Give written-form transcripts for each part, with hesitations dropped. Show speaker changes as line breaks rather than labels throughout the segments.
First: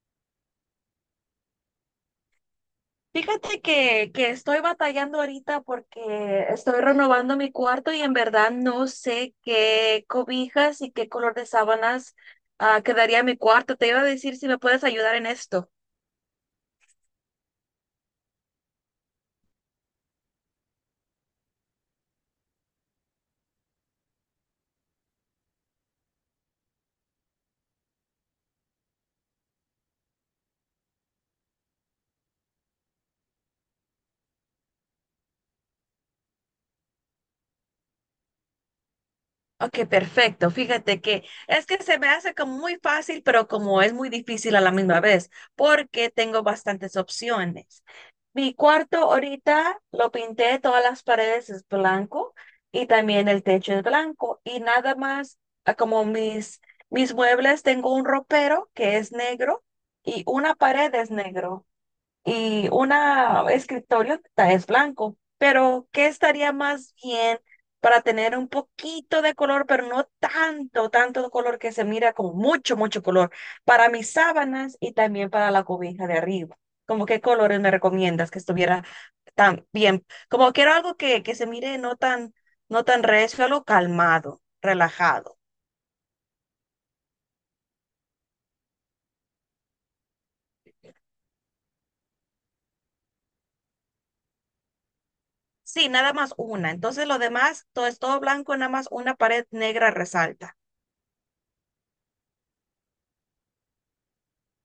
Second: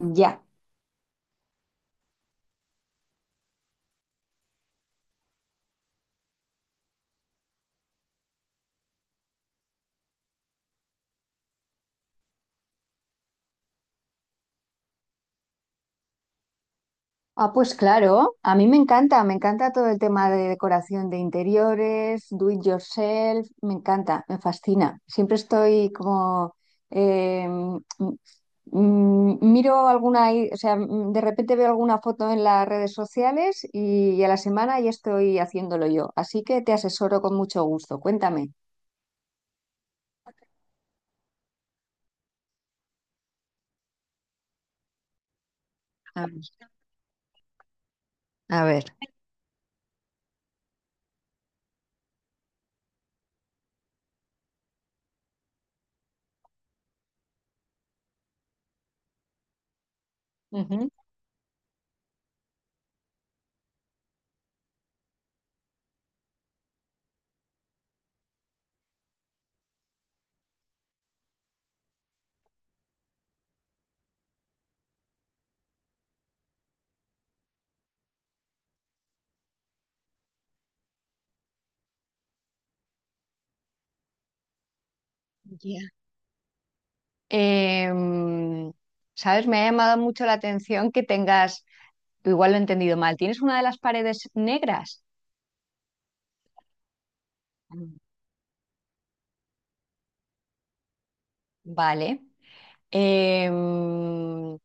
Ya.
Fíjate que estoy batallando ahorita porque estoy renovando mi cuarto y en verdad no sé qué cobijas y qué color de sábanas quedaría en mi cuarto. Te iba a decir si me puedes ayudar en esto.
Ah, pues claro, a mí me encanta todo el tema de decoración de interiores, do it yourself, me encanta, me fascina. Siempre estoy como, eh, mm, miro alguna, de repente veo alguna foto en las redes sociales y, a la semana ya estoy haciéndolo yo. Así que te asesoro con mucho gusto. Cuéntame.
Ok, perfecto. Fíjate que es que se me hace como muy fácil, pero como es muy difícil a la misma vez, porque
A
tengo
ver.
bastantes opciones. Mi
A ver.
cuarto ahorita lo pinté, todas las paredes es blanco y también el techo es blanco y nada más como mis muebles, tengo un ropero que es negro y una
Ujú.
pared es negro y una escritorio es blanco. Pero ¿qué estaría más bien para tener un poquito de color, pero no tanto, tanto color que se mira como mucho, mucho color para mis sábanas y también para la cobija de arriba? ¿Como qué colores me recomiendas que estuviera tan bien? Como quiero algo que se mire no tan, no tan recio, algo calmado, relajado.
Ya. Em, ¿Sabes? Me ha llamado mucho la atención que tengas. Igual lo he entendido mal. ¿Tienes una de las paredes negras?
Sí, nada más una. Entonces lo demás, todo
Mm.
es todo blanco, nada más una pared negra resalta.
Vale. Em,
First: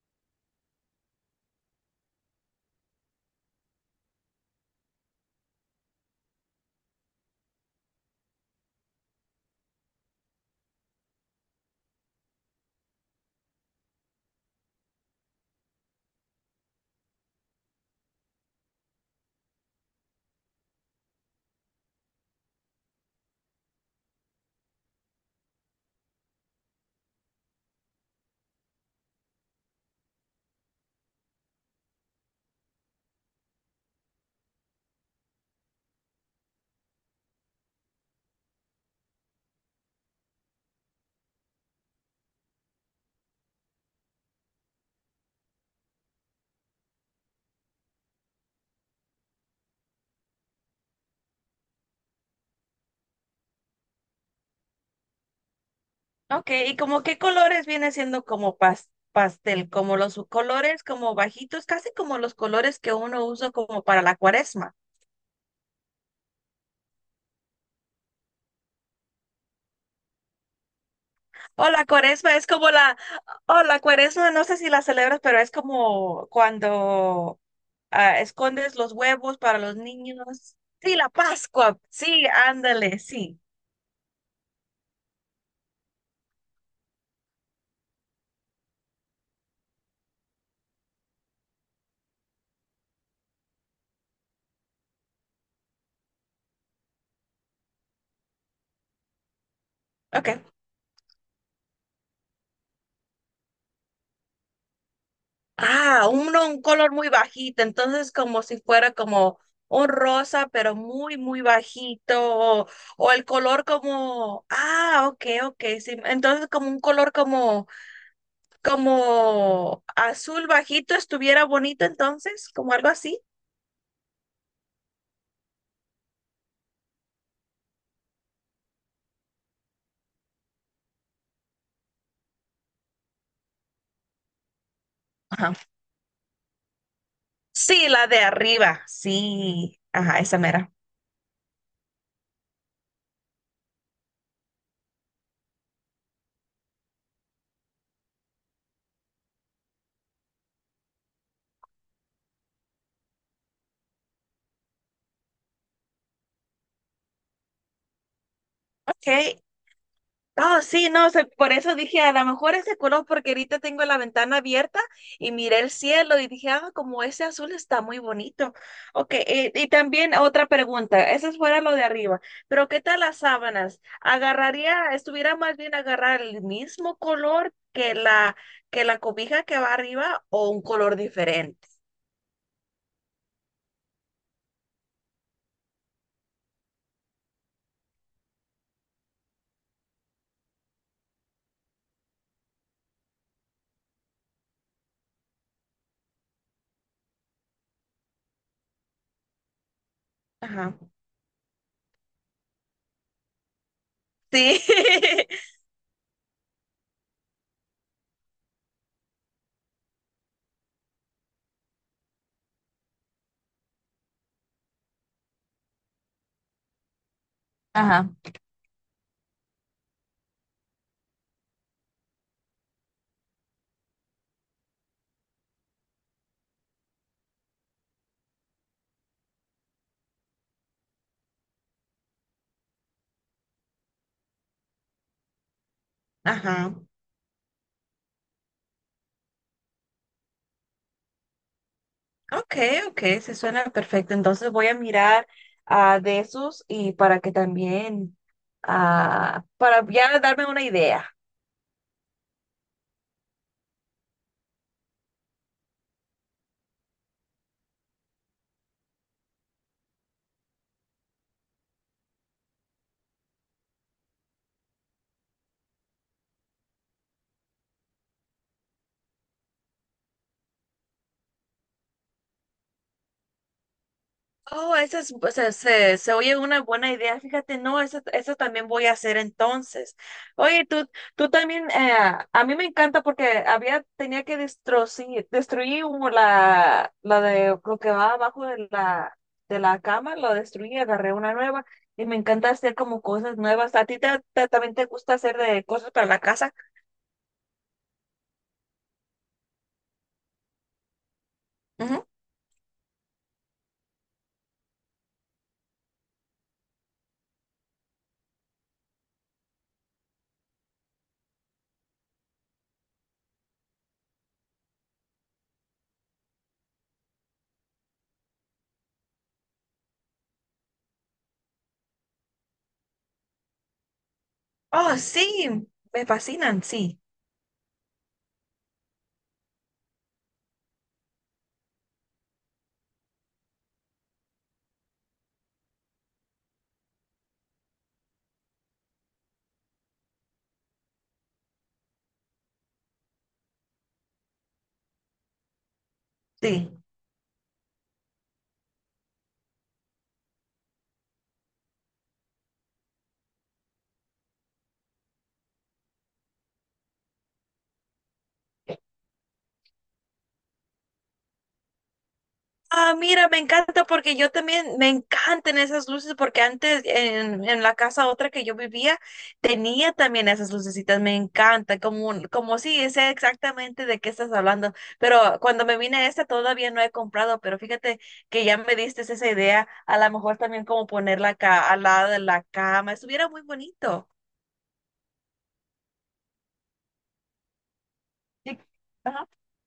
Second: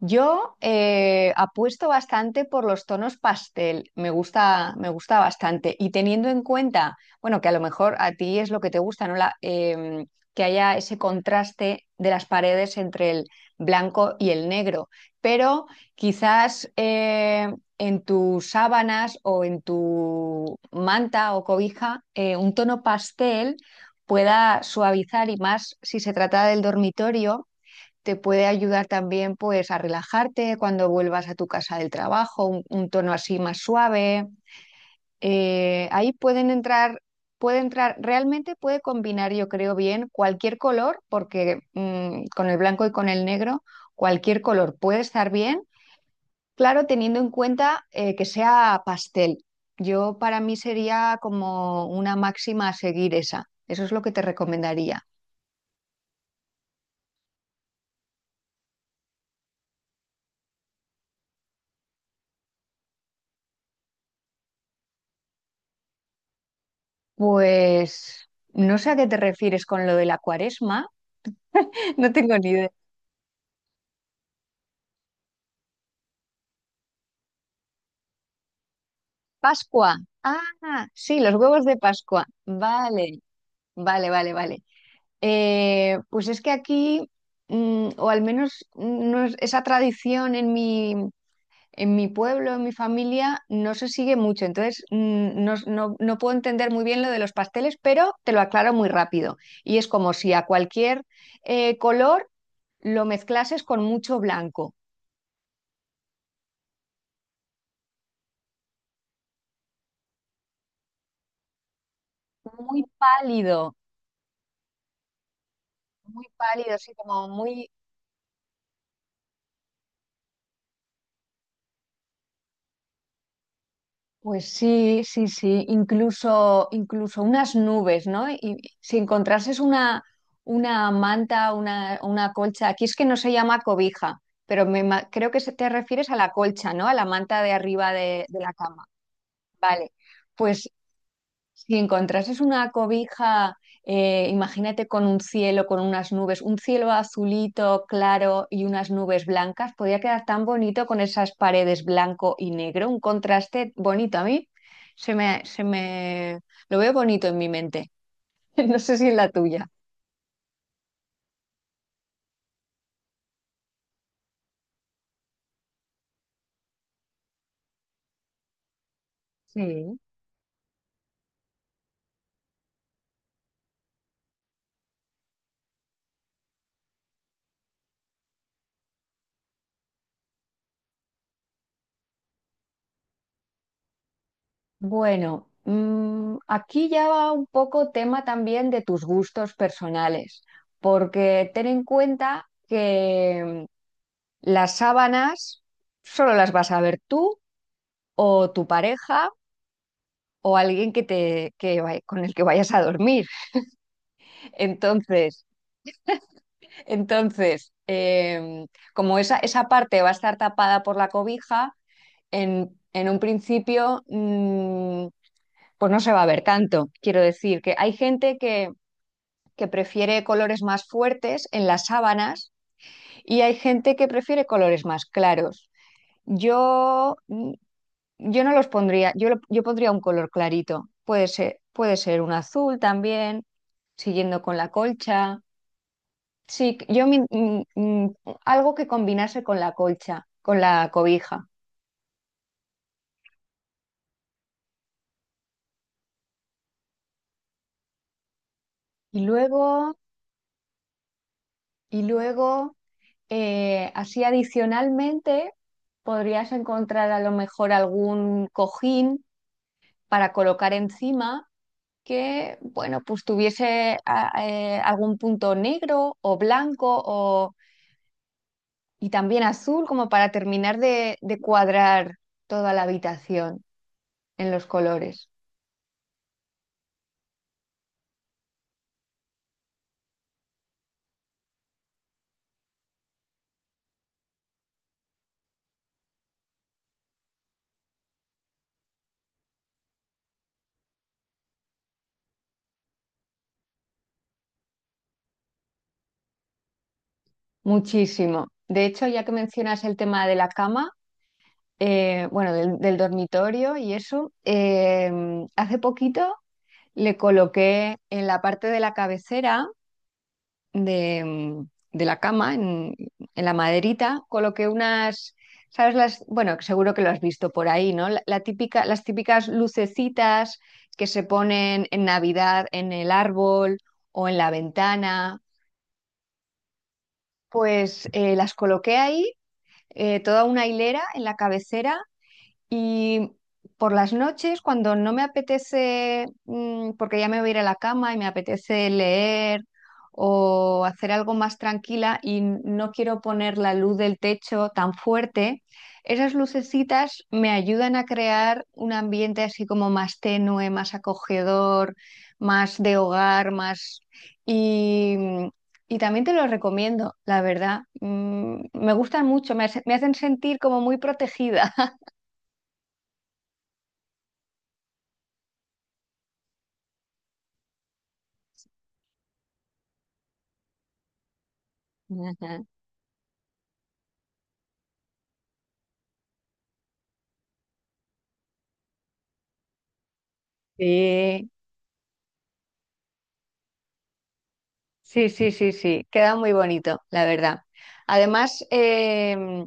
Yo apuesto bastante por los tonos pastel, me gusta bastante. Y teniendo en cuenta, bueno, que a lo mejor a ti es lo que te gusta, ¿no? Que haya ese contraste de las paredes entre el blanco y el negro. Pero quizás en tus sábanas o en tu manta o cobija, un tono pastel pueda suavizar y más si se trata del dormitorio, te puede ayudar también pues a relajarte cuando vuelvas a tu casa del trabajo, un tono así más suave. Eh, ahí pueden entrar, puede entrar, realmente puede combinar, yo creo bien, cualquier color, porque con el blanco y con el negro, cualquier color puede estar bien, claro, teniendo en cuenta que sea pastel. Yo para mí sería como una máxima a seguir esa. Eso es lo que te recomendaría.
Ok, ¿y como qué colores viene siendo como pastel? Como los colores como bajitos, casi como los colores que uno usa como para la cuaresma.
Pues no sé a qué te refieres con lo de la cuaresma.
O la
No
cuaresma
tengo
es
ni
como
idea.
la, o la cuaresma, no sé si la celebras, pero es como cuando escondes los huevos para los
Pascua.
niños.
Ah,
Sí, la
sí, los huevos de
Pascua, sí,
Pascua.
ándale,
Vale,
sí.
vale, vale, vale. Pues es que aquí, o al menos no es- esa tradición en mi pueblo, en mi familia, no se sigue mucho. Entonces, no, no puedo entender muy bien lo de los pasteles, pero te lo aclaro muy rápido. Y es como si
Ok.
a cualquier color lo mezclases con mucho blanco.
Ah, uno, un color muy bajito, entonces como si fuera como un rosa, pero muy, muy bajito, o,
Muy
o el color
pálido,
como, ah, ok, ok, sí,
muy
entonces como
pálido,
un
así
color
como
como,
muy...
como azul bajito estuviera bonito, entonces, como algo así.
Pues sí, sí, sí, incluso, incluso unas nubes, ¿no? Y si encontrases una manta, una colcha, aquí es que no se llama cobija, pero creo que se
Ajá.
te refieres a la colcha, ¿no? A la manta de
Sí,
arriba
la de
de la
arriba,
cama.
sí,
Vale,
ajá, esa
pues
mera.
si encontrases una cobija, imagínate con un cielo, con unas nubes, un cielo azulito, claro y unas nubes blancas, podría quedar tan bonito con esas paredes blanco y negro, un contraste bonito a mí. Se me, se me, lo veo bonito en mi mente. No sé si en la
Ok.
tuya.
Ah, sí, no, por eso dije, a lo mejor ese color, porque ahorita tengo la ventana abierta y miré el cielo y dije, ah, como ese azul está muy bonito. Ok, y
Sí.
también otra pregunta, eso fuera lo de arriba, pero ¿qué tal las sábanas? ¿Agarraría, estuviera más bien agarrar el mismo color que la cobija que va arriba o un color diferente?
Bueno, aquí ya va un poco tema también de tus gustos personales, porque ten en cuenta las sábanas solo las vas a ver tú o tu pareja o
Ajá.
alguien que te, con el que vayas a dormir.
Sí.
Entonces, entonces, como esa parte va a estar tapada por la cobija, en un principio, pues no se va a ver tanto. Quiero decir que hay
Ajá.
gente que prefiere colores más fuertes en las sábanas y hay gente que prefiere colores más claros. Yo Yo no los pondría, yo pondría un color clarito. Puede ser un azul también, siguiendo con la colcha.
Ajá.
Sí, yo mi- mm, mm, algo que combinase con la colcha, con la cobija.
Ok, ok, se suena perfecto. Entonces voy a mirar de esos y para que también,
Y
para
luego,
ya darme una idea.
y luego, así adicionalmente, podrías encontrar a lo mejor algún cojín para colocar encima que, bueno, pues tuviese algún punto negro o blanco o y también azul como para terminar de cuadrar toda la habitación en los
Oh, esa es,
colores.
o sea, se oye una buena idea. Fíjate, no, eso también voy a hacer entonces. Oye, tú también, a mí me encanta porque había, tenía que destruir, destruir como la de lo que va abajo de la cama, lo destruí, agarré una nueva y me encanta hacer como cosas nuevas. ¿A ti también te gusta hacer de cosas para la casa?
Muchísimo. De hecho, ya que mencionas el tema de la cama,
Ujú.
bueno, del, del dormitorio y eso, hace poquito le coloqué en la parte de la cabecera de, de la cama, en la maderita, coloqué unas, ¿sabes? Las, bueno, seguro que lo has visto por ahí, ¿no? La típica, las típicas lucecitas que se ponen en Navidad en el árbol o en la
Oh,
ventana,
sí, me fascinan, sí,
pues las coloqué ahí, toda una hilera en la cabecera y por las noches, cuando no me apetece, porque ya me voy a ir a la cama y me apetece leer o hacer algo más tranquila y no quiero poner la luz del techo tan fuerte, esas
sí.
lucecitas me ayudan a crear un ambiente así como más tenue, más acogedor, más de hogar, más... Y, y también te lo recomiendo, la verdad. Mm, me gustan mucho, me hacen sentir como muy protegida.
Ah, mira, me encanta porque yo también me encantan esas luces porque antes en la casa otra que yo vivía tenía también esas lucecitas, me encanta, como, como sí, sé exactamente de qué estás hablando, pero cuando me vine a esta todavía no he comprado, pero fíjate que ya me diste esa idea, a lo mejor también como ponerla
Sí,
acá al lado de la cama, estuviera muy bonito.
sí, sí, sí, sí, queda muy bonito, la verdad.
Sí,
Además,
ajá.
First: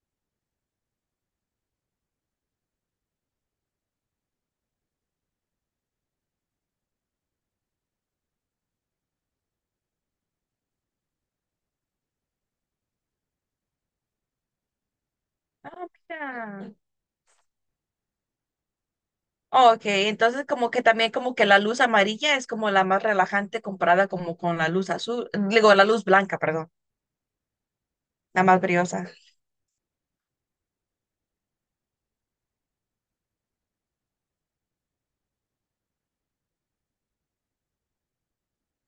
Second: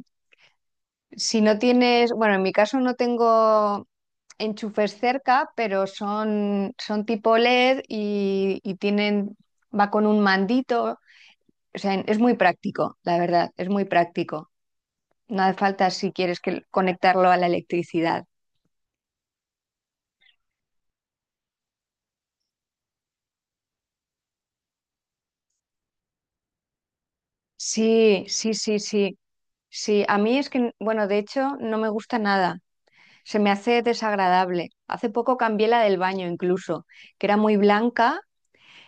si no tienes, bueno, en mi caso no tengo enchufes cerca, pero son, son tipo LED y tienen, va con un mandito, o sea, es muy práctico, la verdad, es muy práctico. No hace
Ah,
falta si quieres que,
mira.
conectarlo a la electricidad.
Ok, entonces como que también como que la luz amarilla es como la más relajante comparada como con la luz azul, digo, la luz blanca, perdón,
Sí,
la
sí,
más
sí,
brillosa.
sí, sí. A mí es que, bueno, de hecho, no me gusta nada. Se me hace desagradable. Hace poco cambié la del baño incluso, que era muy blanca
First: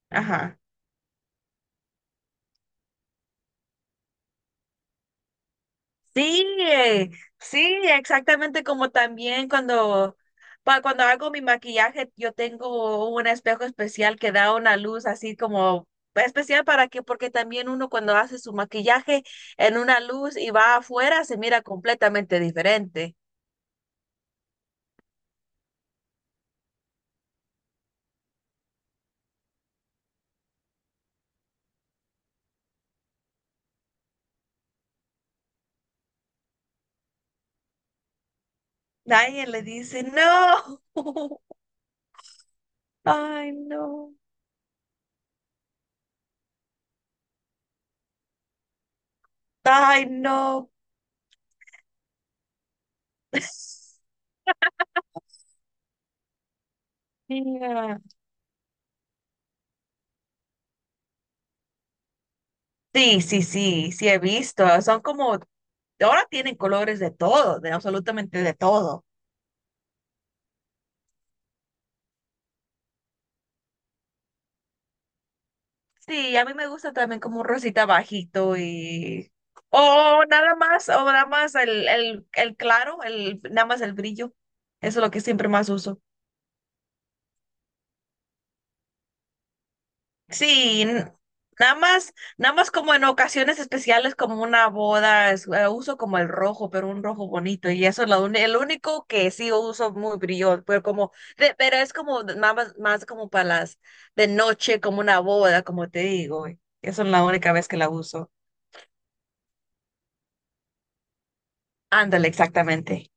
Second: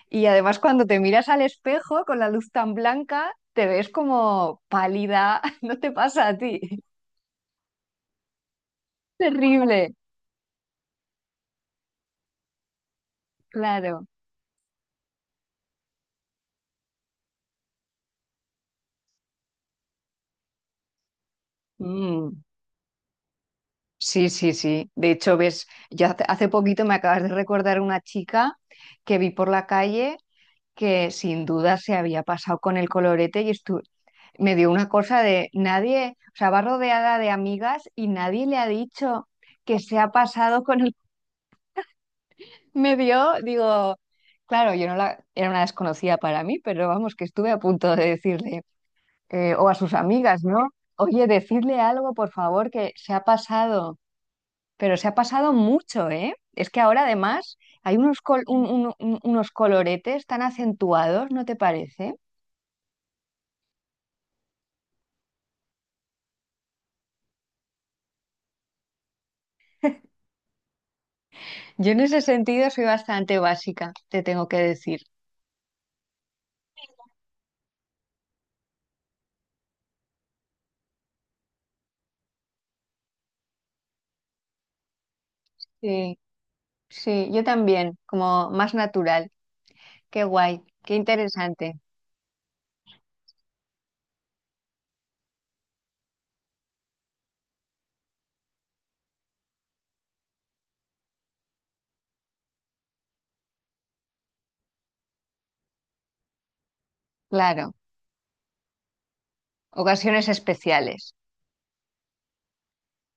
y además
Ajá.
cuando te miras al espejo con la luz tan blanca, te ves como pálida. No te pasa a
Sí,
ti.
sí, exactamente como también
Terrible,
cuando, cuando hago mi maquillaje, yo tengo un espejo
claro.
especial que da una luz así como especial para que, porque también uno cuando hace su maquillaje en una luz y va afuera se mira completamente
Mm,
diferente.
sí, sí, sí. De hecho, ves, yo hace, hace poquito me acabas de recordar una chica que vi por la calle que sin duda se había pasado con el colorete y, me dio una cosa de nadie, o sea, va rodeada de amigas y nadie le ha dicho
Nadie le
que se
dice,
ha pasado
no.
con el... Me dio,
Ay,
digo,
no.
claro, yo no la, era una desconocida para mí, pero vamos, que estuve a punto de decirle, o a sus
Ay,
amigas, ¿no?
no.
Oye, decirle algo, por favor, que se ha pasado, pero se ha pasado mucho, ¿eh? Es que ahora además hay
Mira.
unos, unos coloretes tan acentuados, ¿no te parece?
Sí, sí, sí, sí he visto. Son como, ahora tienen colores de todo, de absolutamente de todo.
Yo en ese sentido soy bastante básica, te tengo que decir.
Sí, a mí me gusta también como un rosita bajito y... o nada más el claro, el, nada más el brillo. Eso es lo que siempre más uso.
Sí. Sí, yo también, como más natural. Qué guay,
Sí,
qué
nada
interesante.
más, nada más como en ocasiones especiales como una boda, uso como el rojo, pero un rojo bonito y eso es lo, el único que sí uso muy brillo, pero como, pero es como nada más, más como para las de noche, como una boda, como te digo, y eso es la única vez
Claro,
que la uso.
ocasiones especiales.
Ándale, exactamente.